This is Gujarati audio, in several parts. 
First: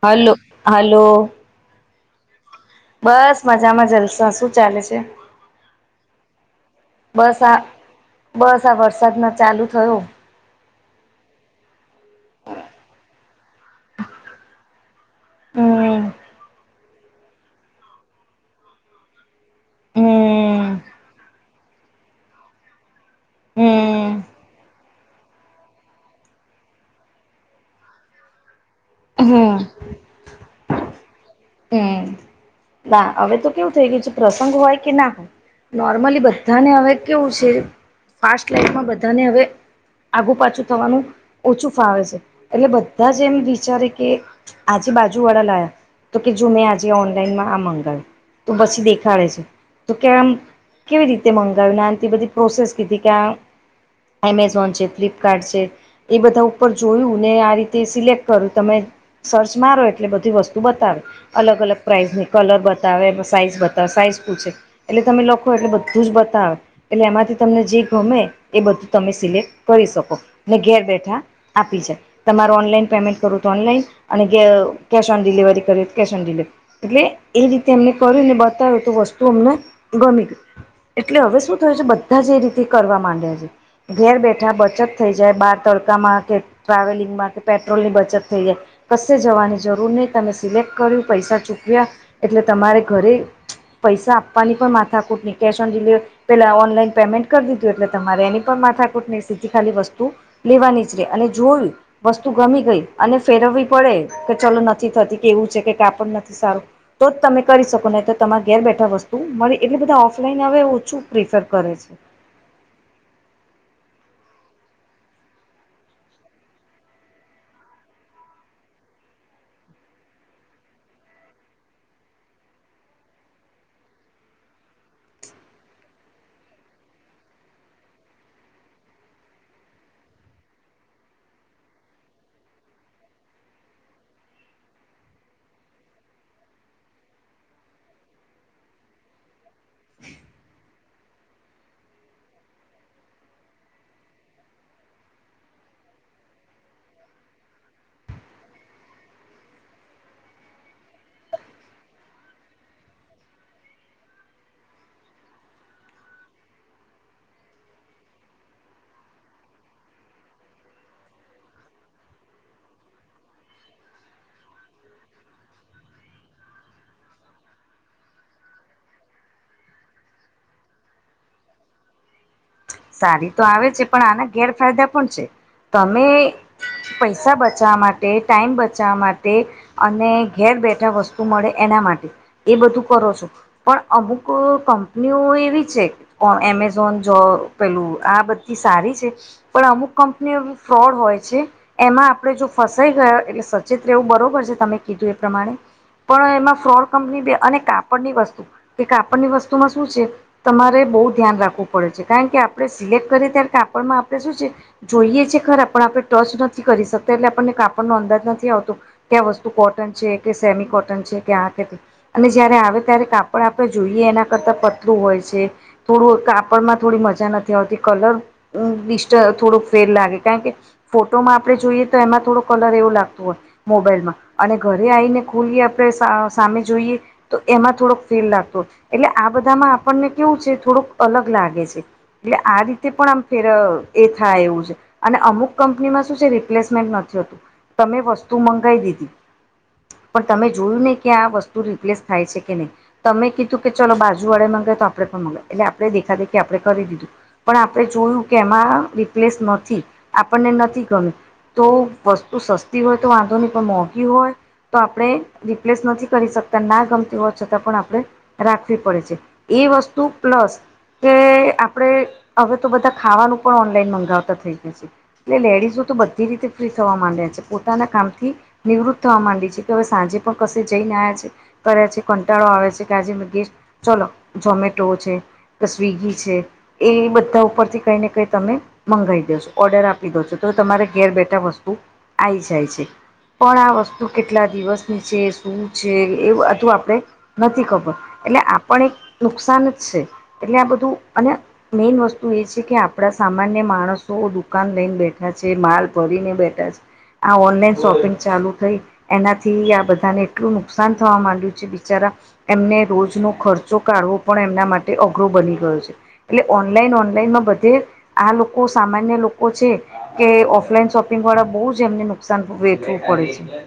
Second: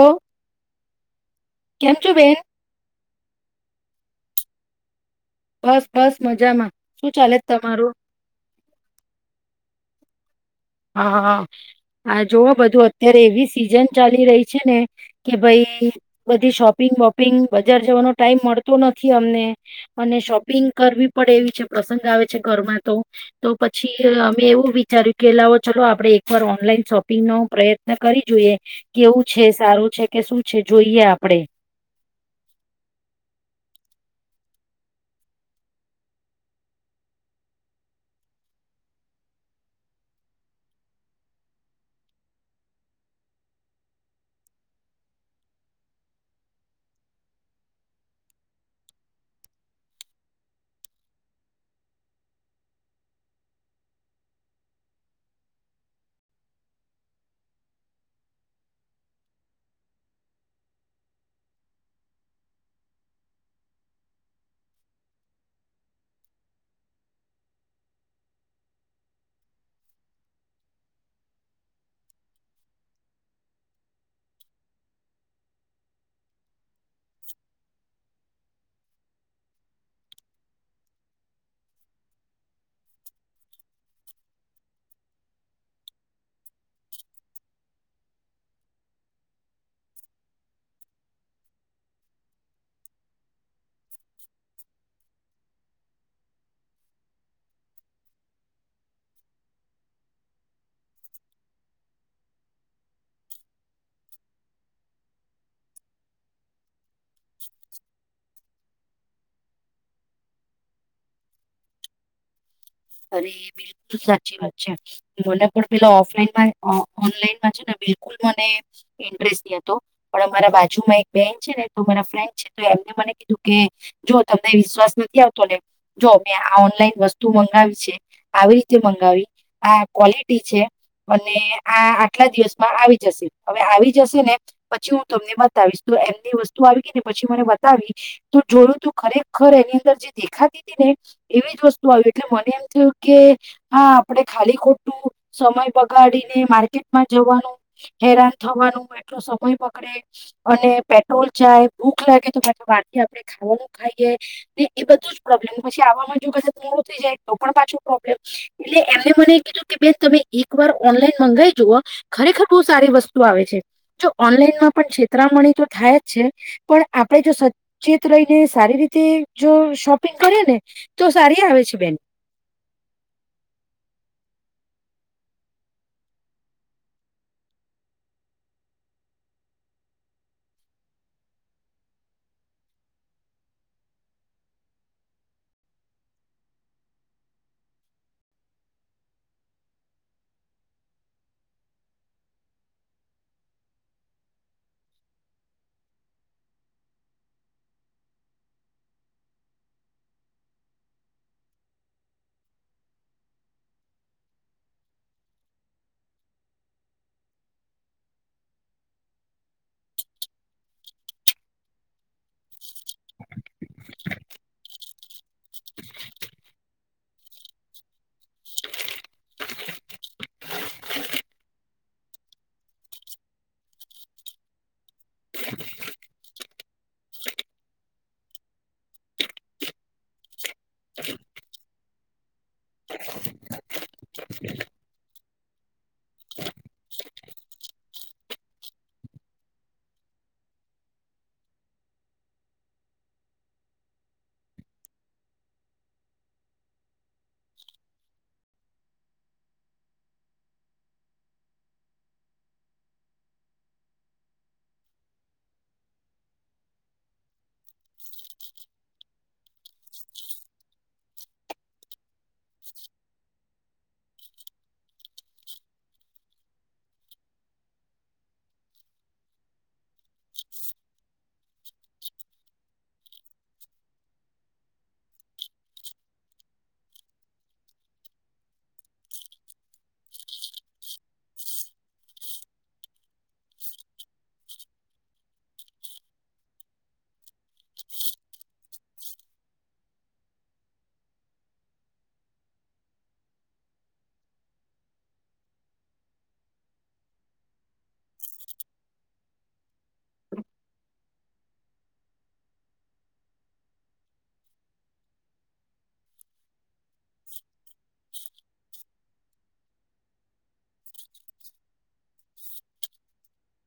Hello hello. કેમ છો બેન. બસ મજામાં જલસા શું ચાલે છે. બસ બસ મજામાં શું ચાલે બસ આ તમારું. બસ આ વરસાદમાં ચાલુ થયો. હા હ હ જોવ બધું અત્યારે એવી સિઝન ચાલી રહી છે, ને કે ભાઈ હમ બધી શોપિંગ વોપિંગ બજાર જવાનો ટાઈમ મળતો નથી અમને અને શોપિંગ હમ કરવી પડે એવી છે પ્રસંગ આવે છે, ઘરમાં તો તો પછી હમ અમે એવું વિચાર્યું કે લાવો ચલો આપણે એકવાર ઓનલાઈન શોપિંગનો પ્રયત્ન કરી જોઈએ કેવું છે હમ સારું છે કે શુ છે જોઈએ આપડે હમ ના હવે તો કેવું થઇ ગયું છે, પ્રસંગ હોય કે ના હોય નોર્મલી બધાને હવે કેવું છે, ફાસ્ટ લાઈફમાં બધાને હવે આગુ પાછું થવાનું ઓછું ફાવે છે, એટલે બધા જ એમ વિચારે કે આજે બાજુવાળા લાયા. તો કે જો મેં આજે ઓનલાઈનમાં આ મગાવ્યું તો પછી દેખાડે છે, તો કેમ કેવી રીતે મંગાવીને તે બધી પ્રોસેસ કીધી કે્યાં [unintelligible] એમેઝોન છે, ફ્લિપકાર્ટ છે એ બધા ઉપર જોયું ને આ રીતે સિલેક્ટ કર્યું તમે સર્ચ મારો એટલે બધી વસ્તુ બતા [unintelligible] બતાવે અલગ અલગ પ્રાઇઝની કલર બતાવે સાઈઝ બતાવે સાઈઝ પૂછે એટલે તમે લખો એટલે બધું જ બતાવે એટલે એમાંથી તમને જે ગમે એ બધું તમે સિલેક્ટ કરી શકો ઘેર બેઠા આપી છે, તમાર ઓનલાઈન પેમેન્ટ કરું તો ઓનલાઈન અને cash on delivery cash on delivery એટલે એ રીતે અમને કર ને બતાવ્યું તો વસ્તુ અમને ગમી ગું [unintelligible] એટલે હવે શું થયું છે, બધા જ એ રીતે કરવા માંડ્યા છે. ઘેર બેઠા બચત થઈ જાય બાર તડકામાં કે ટ્રાવેલિંગ માં કે પેટ્રોલ ની બચત થઈ જાય કશે જવાની જરૂર નહી તમે સિલેક્ટ કર્યું પૈસા ચૂક્યા એટલે તમારે ઘરે પૈસા આપવાની પણ માથાકૂટ નહી કેશ ઓન ડિલિવવરી પેલા ઓનલાઈન પેમેન્ટ કરી દીધું એટલે તમારે એની પણ માથાકુટ નધી ખાલી વસ્તુ લેવા નીચરે અને જોયું વસ્તુ ગમી ગઈ અને ફેરવવી પડે કે ચલો નથી થતી કેવું છે, કે કાપડ નથી સારું તો જ તમે કરી શકો નઈતો તમારે ઘેર બેઠા વસ્તુ મળે એટલે બધા ઓફલાઈન હવે ઓછું પ્રિફર કરે છે. અરે બિલકુલ સાચી વાત છે મને પણ પેલા ઓફલાઈનમાં [unintelligible] ઓનલાઈનમાં છે, ને બિલકુલ મને ઇન્ટરેસ્ટ [unintelligible] હતો પણ અમારા બાજુમાં એક બેન છે, ને તો મારા ફ્રેન્ડ છે, તો એમને મને કીધું કે જો તમને વિશ્વાસ નથી આવતો ને જો મેં આ ઓનલાઈન વસ્તુ મંગાવી [unintelligible] આવી રીતે મંગાવી આ ક્વલિટી છે અને આ આટલા દિવસમાં આવી જશે હવે આવી જશે ને પછી હું તમને બતાવીશ તો એમની વસ્તુ આવી ગ ને પછી મને બતાવી તો જોડું તું ખરેખર એની અંદર જે દેખાતી હતી ને એવી જ વસ્તુ આવી એટલે મને એમ કું કે [inaudible] હા આપડે ખાલી ખોટું સમય બગાડીને માર્કેટમાં જવાનું હેરાન થવાનું એટલો સમય પકડે અને પેટ્રોલ જાય ભૂખ લાગે તો પાછ વાર થી આપડણે ખાવાનું ખાઈએ ને એ બધું જ પ્રોબ્લેમ પછી આવામાં જો ક થુંંગળું થઈ જાય તો પણ પાછું પ્રોબ્લેમ [unintelligible] એટલે એમને મને કીધું કે બે તમે એક વાર ઓનલાઈન મંગાવાઈ જુઓ ખરેખર બહુ સારી વસ્તુ આવે છે, જો ઓનલાઈનમાં પણ છે, તરામણી તો થાય જ છે. પણ આપણેે જો સચેત રહીને સારી રીતે જો શોપિંગ કરીએ ને તો સારી આવે છે, બેન સારી તો આવે છે, પણ આના ગેરફાયદા પણ છે, તમે પૈસા બચાવવા માટે ટાઈમ બચાવવા માટે અને ઘેર બેઠા વસ્તુ મળે એના માટે એ બધું કરો છો પણ અમુક કંપનીઓ એવી છે, એમેઝોન જો પેલું આ બધી સારી છે પણ અમુક કંપનીઓ ફ્રોડ હોય છે. એમાં આપણેે જો ફસાઈ ગયા એટલે સચેત રહેવું બરોબર છે તમે કીધું એ પ્રમાણે. પણ એમાં ફ્રોડ કંપની બે અને કાપડ ની વસ્તુ. કે કાપડની વસ્તુમાં શું છે તમારે બહુ ધ્યાન રાખવું પડે છે કારણ કે. આપણે સિલેક્ટ કરીએ ત્યારે કાપડમાં આપણે શું છે. જોઈએ છે ખરા પણ આપણે ટચ નથી કરી શકતા એટલે આપણને કાપડ નો અંદાજ નથી આવતો. ક્યાં વસ્તુ કોટન છે, કે સેમી કોટન છે કે્યા આ કે અને જયારે આવે ત્યારે કાપડ આપણે જોઈએ એના કરતાં હોય છે. થોડું કાપડમાં થોડી મજા નથી. થી કલર ડિસ્ટ થોડોક ફેલ લાગે કારણ કે ફોટોમાં આપણે જોઈએ તો એમાં થોડો કલર એવું લાગતું હોય મોબાઈલમા અને ઘરે આવીને ખુલી આપણે સામે જોઈએ તો એમાં થોડોક ફેલ લાગતો એટલે આ બધામાં આપણને કેવું છે, થોડુંક અલગ લાગે છે. એટલે આ રીતે પણ આમ ફેર એ થાય એવું છે, અને અમુક કંપનીમાં શું છે, રિપ્લેસમેન્ટ નથીતું તમે વસ્તુ મંગાવી દીધી પણ તમે જોયું ને કે આ વસ્તુ રિપ્લેસ થાય છે, કે નહી તમે કીધું કે ચલો બાજુ વાળે મગાય તો, આપણે પણ મગાય એટલે, આપણે દેખા દેખી આપણે કરી દીધું પણ આપણે જોયું કે એમાં રિપ્લેસ નથી આપણને નથી ગમ્યું તો વસ્તુ સસ્તી હોય, તો વાંધો નહી પણ મોંઘી હોય. તો આપણે રિપ્લેસ નથી કરી શકતા ના ગમતી હો છતાં પણ આપણે રાખવી પડે છે, એ વસ્તુ પ્લસ કે આપડે હવે તો બધા ખાવાનું પણ ઓનલાઈન મંગાવતા થઈ ગયા છે. એટલે લેડીઝો તો બધી રીતે ફ્રી થવા માંડ્યા છે, પોતાના કામ થી, નિવૃત્ત થવા માંડી છે. કે હવે સાંજે પણ કશે જઈને્યા છે. કરે છે, કંટાળો આવે છે, કે આજે મ ગે ચોલો ઝોમેટો છે, કે સ્વીિગી છે. એ બધા ઉપર થી, કઈ ને કઈ તમે મંગાવી દેસો ઓર્ડર આપી દો છો તો, તમારે ઘેર બેઠા વસ્તુ આ આવી જાય છે. પણ આ વસ્તુ કેટલા દિવસની છે, શું છે એધું આપડણે નથી ખબર એટલે આપણ એક નુકસાન જ છે, એટલે આ બધું અને મેઈન વસ્તુ એ છે, કે આપણા સામાન્ય માણસો દુકાન લઈને બેઠા છે. માલ ભરીને બેઠા છે. આ ઓનલાઈન શોપિંગ ચાલુ થઈ. એનાથી આ બધાને એટલું નુકસાન થવા માંડ્યું છે, બિચારા એમને રોજનો ખર્ચો કાઢવો પણ એમના માટે અઘરો બની ગયો છે. એટલે ઓનલાઈન, ઓનલાઈન માં બધે આ લોકો સામાન્ય લોકો ઓ છે કે ઓફલાઈન શોપિંગ વાળા બહુ જ એમને નુકસાન વેઠવું પડે છે.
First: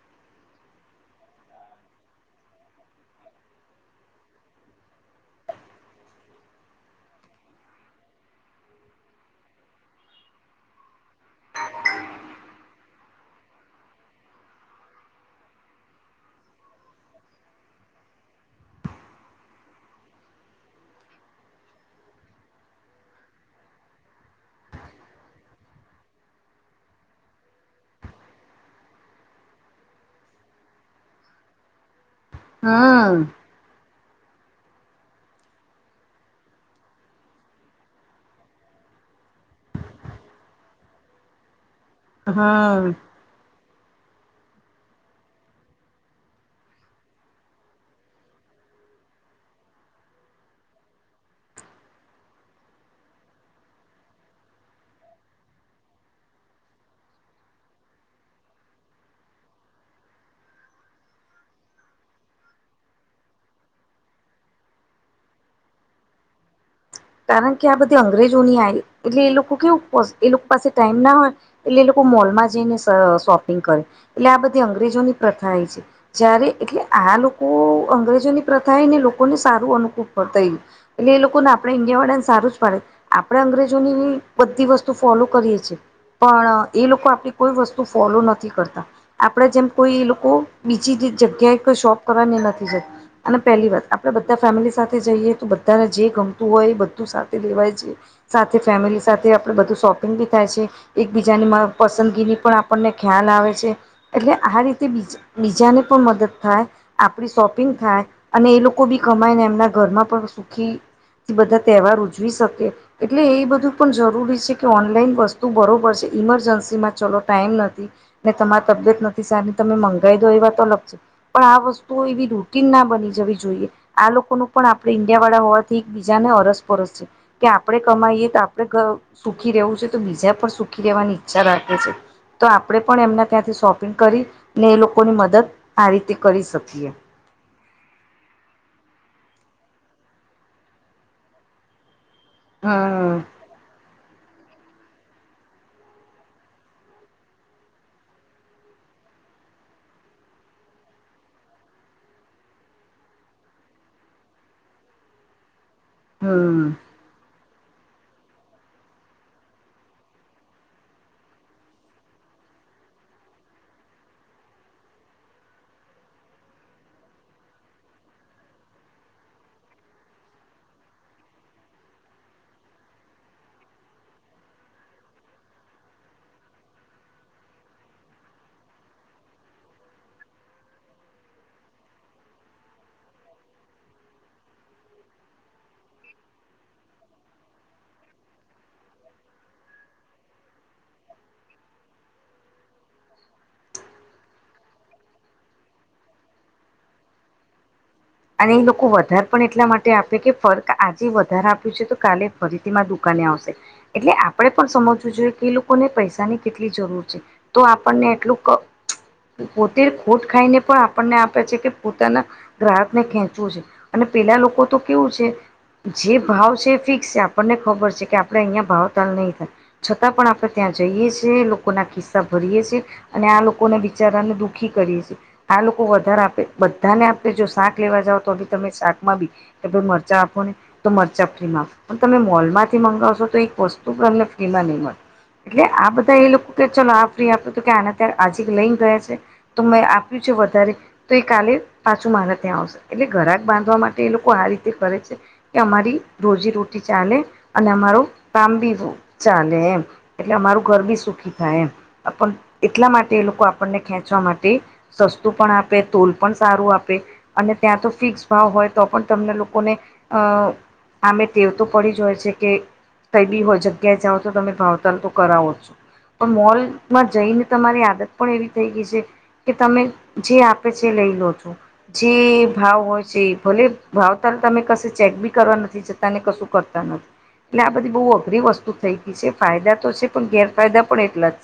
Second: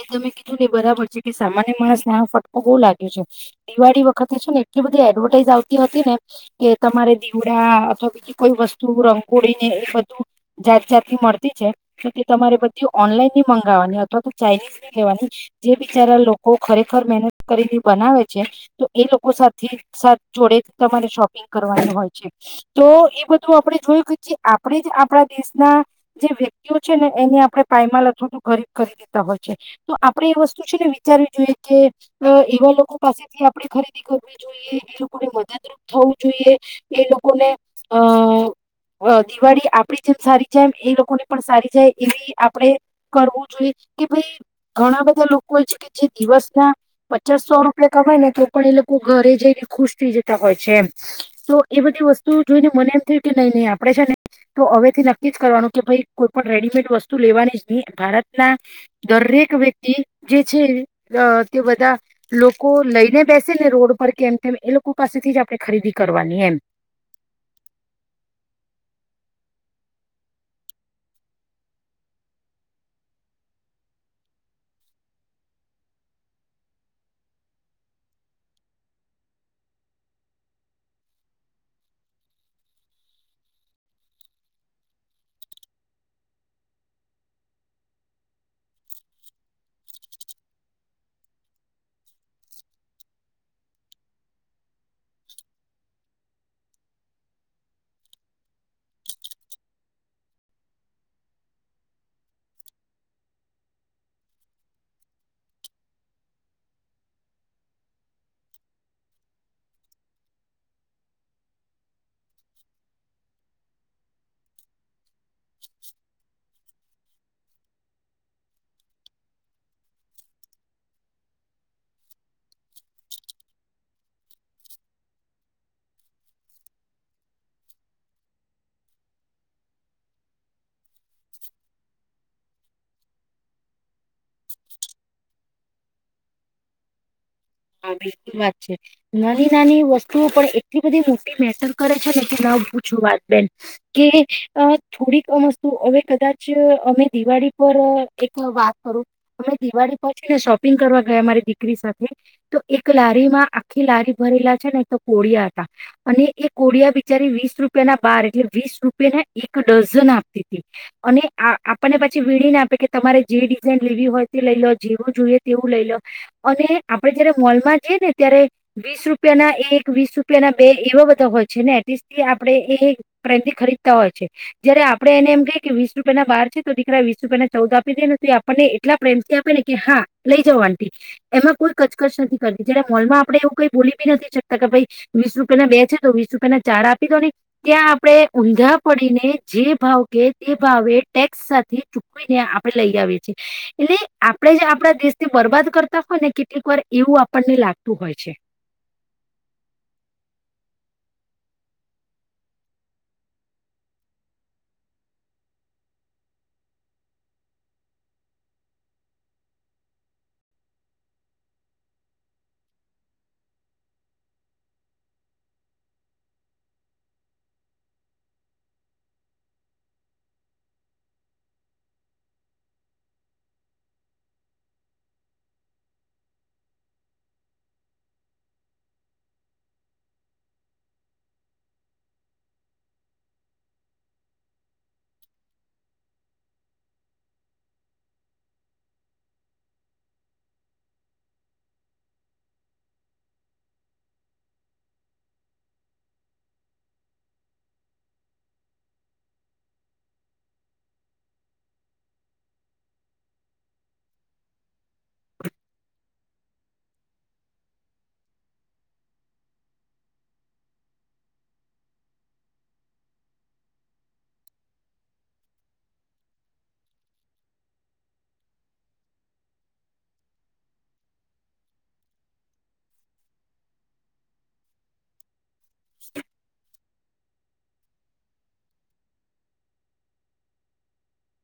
એ તમે કીધું ને બરાબર છે, કે સામાન્ય માણસ ને આ ફટકો બઉુ લાગ્યો છે. દિવાળી વખતે છેું ને, એટલી બધી એડવર્ટાઈઝ આવતી હતી ને કે તમારે દીવડા અથવા બીજી કોઈ વસ્તુ રંગોળી ને એ બધું જાત, જાત મળતી છે, તો તે તમારે બધી ઓનલાઈનની મંગાવવાની અથવા તો ચાઇનીઝ લેવાની જે બિચારા લોકો ખરેખર મહેનત કરીને બનાવે છે. તો એ લોકો સાથે, સાથજોડે તમારે શોપિંગ કરવાનું હોય છે. તો એ બધું આપણે જોયું કે જે આપણે જ આપણા દેશના જે વ્યક્તિઓ છે, ને એને આપડણે પાયમાલ અથવા તો ગરીબ કરી દીધું હોય તો આપણેે એ વસ્તુ છે, ને વિચારવી જોઈએ કે એવા લોકો હમ પાસેથી આપ ખરીદી કરવી જોએ એ લોકોને મદદરૂપ થવું, જોઈએ એ લોકોને અ અ દિવાળી આપડી જેમ સારી જાય એમ એ લોકોને પણ સારી જાય, એવી આપડે હમ કરવું જોઈએ કે ભાઈ ઘણા બધા લોકો હો છે, કે જે દિવસ ના પચાસસો રૂપિયા કવાય ને તો પણ એ લોકો ઘરે જઈને ખુશ થઈ જતા હોય છે, એમ તો એ બધી વસ્તુ જોઈને મને એમ થયું કે નઈ, નઈ આપડે છે. ને તો હવે થી નક્કી જ કરવાનું કે ભાઈ કોઈ પણ, રેડીમેડ વસ્તુ લેવાની જ નહી ભારત ના દરેક વ્યક્તિ જે છે, તે બધા લોકો લઈને બેસે ને રોડ પર કેમ, કેમ એ લોકો પાસેથી જ આપણે ખરીદી કરવાની એમ કારણ કે આ બધી અંગ્રેજો ની આવી એટલે, એ લોકો કેવું એ લોકો પાસે ટાઈમ ના હોય એટલે એ લોકો મોલમાં જઈને શોપિંગ કરે એટલે, આ બધી અંગ્રેજોની પ્રથા એ છે. જ્યારે એટલે આ લોકો અંગ્રેજોની પ્રથા એ ને લોકોને સારું અનુકૂળ કર થયું એટલે એ લોકો ના આપ આપણે ઇન્ડિયા વાળા ને સારું જ પડે આપણે અંગ્રેજોની બધી વસ્તુ ફોલો કરીએ છીએ. પણ એ લોકો આપડી કોઈ વસ્તુ ફોલો નથી કરતા. આપડા જેમ કોઈ એ લોકો બીજી જગ્યાએ કોઈ શોપ કરવાની નથી જતા અને પહેલી વાત આપડે બધા ફેમિલી સાથે જઈએ તો બધાને જે ગમ હોય બધું સાથે લેવાય છે સાથે ફેમિલી સાથે આપડે બધું શોપિંગ બી થાય છે. એકબીજાની પસંદગીની પણ આપણને ખ્યાલ આવે છે એટલે આ રીતે બીજી બીજાને પણ મદદ થાય. આપડી સોપિંગ થાય અને એ લોકો બી કમાય ને એમના ઘરમાં પણ સુખી થી બધા તહેવાર ઉજવી શકે એટલે એ બધું પણ જરૂરી છે, કે ઓનલાઈન વસ્તુ બરોબર છે ઇમરજન્સીમાં ચલો ટાઈમ નથી ને તમારી તબિયત નથી સારની તમે મંગાવી દો એવા વાત અલગ છે. પણ આ વસ્તુઓ એવી રૂટીન ના બની જવી જોઈએ આ લોકો ન પણ આપણે ઇન્ડિયા વાળા હોવાથી બીજાને અરસપરસ છે કે આપડે કમાઈએ તો આપડે સુખી રહેવું છે તો બીજા પણ સુખી રહેવાની ઈચ્છા રાખે છે તો આપડે પણ એમના ત્યાંથી સો કરી ને એ લોકોની મદદ આ રીતે કરી શકીએ. હા બિલકુલ વાત છે નાની નાની વસ્તુઓ પણ એટલી બધી મોટી મેટર કરે છે ને કે ના પૂછું હમ વાત બેન. કે થોડીક વસ્તુ હવે કદાચ અમે દિવાળી પર એક વાત કરું અમે દિવાળી પહોંચી ને શોપિંગ કરવા ગયા મારી દીકરી સાથે તો એક લારી માં આખી લારી ભરેલા છે, ને એક તો કોડીયા હતા અને એ હમ કોડિયા બિચારી વીસ રૂપિયાના બાર એટલે વીસ રૂપિયા ના એક ડઝન આપતી હતી. અને આપણને પછી વીણીને આપે કે તમારે જે ડિઝાઇન લેવી હોય તે લઈ લો જેવું જોઈએ તેવું લઈ લો અને આપડે જયારે મોલમાં જઈ ને ત્યારે વીસ રૂપિયાના એક વીસ રૂપિયાના બે એવા બધા હોય છે ને એટલીસ્ટ આપડે એ પ્રેમથી ખરીદતા હોય છે. જયારે આપણે એને એમ કહીએ કે વીસ રૂપિયા ના બાર છે તો દીકરા વીસ રૂપિયા ના ચૌદ આપી દે ને તો એ આપણને એટલા પ્રેમથી આપે ને કે હા લઈ જવ આંટી એમાં કોઈ કચકચ નથી કરતી જયારે મોલમાં આપણેે એવું કઈ બોલી બી નથી શકતા કે ભાઈ વીસ રૂપિયા ના બે છે તો વીસ રૂપિયા ના ચાર આપી દો ને. ત્યાં આપણે ઊંધા પડીને જે ભાવ કે તે ભાવે ટેક્સ સાથે ચૂ ચુકવીને આપડે લઈ આવીએ છીએ એટલે આપડે જે આપણા દેશ થી બરબાદ કરતા હોય ને એક વાર એવું આપણને લાગતું હોય છે. અને એ લોકો વધારે પણ એટલા માટે આપે કે ફર્ક આજે વધારે આપ્યું છે તો કાલે ફરીથી માર દુકાને આવશે એટલે આપણે પણ સમજવું જોઈએ કે એ લોકોને પૈસાની કેટલી જરૂર છે. તો આપણને એટલું પોતે ખોટ ખાઈને પણ આપણને આપે છે કે પોતાના ગ્રાહક ને ખેંચવું છે, અને પેલા લોકો તો કેવું છે. જે ભાવ છે એ ફિક્સ છે આપણને ખબર છે, કે આપડે અહિયાયા ભાવ તાલ નહી થાય છતાં પણ આપણે ત્યાં જઈએ છીએ લોકોના કિસ્સા ભરીએ છીએ અને આ લોકોને બિચારવાને દુઃખી કરીએે છીએ આ લોકો વધારે આપે બધાને આપે જો શાક લેવા જાવ તો તમે શાકમાં બી કે ભાઈ મરચાં આપો ને તો મરચાં ફ્રીમાં પણ તમે મોલમાંથી મંગાવશો તો એક વસ્તુ પણ અમને ફ્રીમાં નહી મળે. એટલે આ બધા એ લોકો કે ચલો આ ફ્રી આપે તો કે આને ત્યારે આજી લઈને ગયા છે. તો મેં આપ્યું છે, વધારે તો એ કાલે પાછું મારે ત્યાં આવશે. એટલે ઘરાક બાંધવા માટે એ લોકો આ રીતે કરે છે. કે અમારી રોજીરોટી ચાલે અને અમારો કામ બી ચાલે એમ. એટલે અમારું ઘર બી સુખી થાય એમ એટલા માટે એ લોકો આપણને ખેંચવા માટે સસ્તું પણ આપે તોલ પણ સારું આપે અને ત્યાં તો ફિક્સ ભાવ હોય તો પણ તમને લોકોને અ અમે ટેવ તો પડી જ હોય છે કે કઈ બી હોય જગ્યાએ જાઓ તો તમે ભાવતાલ તો કરાવો જ પણ મોલમાં જઈને તમારી આદત પણ એવી થઈ ગઈ છે કે તમે જે આપે છે લઈ લો છો. જે ભાવ હોય છે ભલે ભાવ તાલ તમે કશે ચેક બી કરવા નથી જતા ને કશું કરતા નથી. એટલે આ બધી બહુ અઘરી વસ્તુ થઈ ગઈ છે ફાયદા તો છે પણ ગેરફાયદા પણ એટલા જ.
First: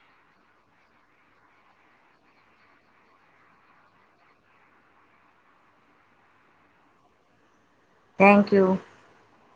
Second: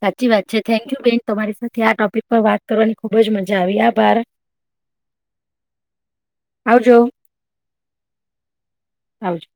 સાચી વાત છે થેન્કયુ બેન તમારી સાથે આ ટોપિક પર વાત કરવાની ખુબ જ મજા આવી આભાર. આવ જો. થેન્ક યુ આવ જો.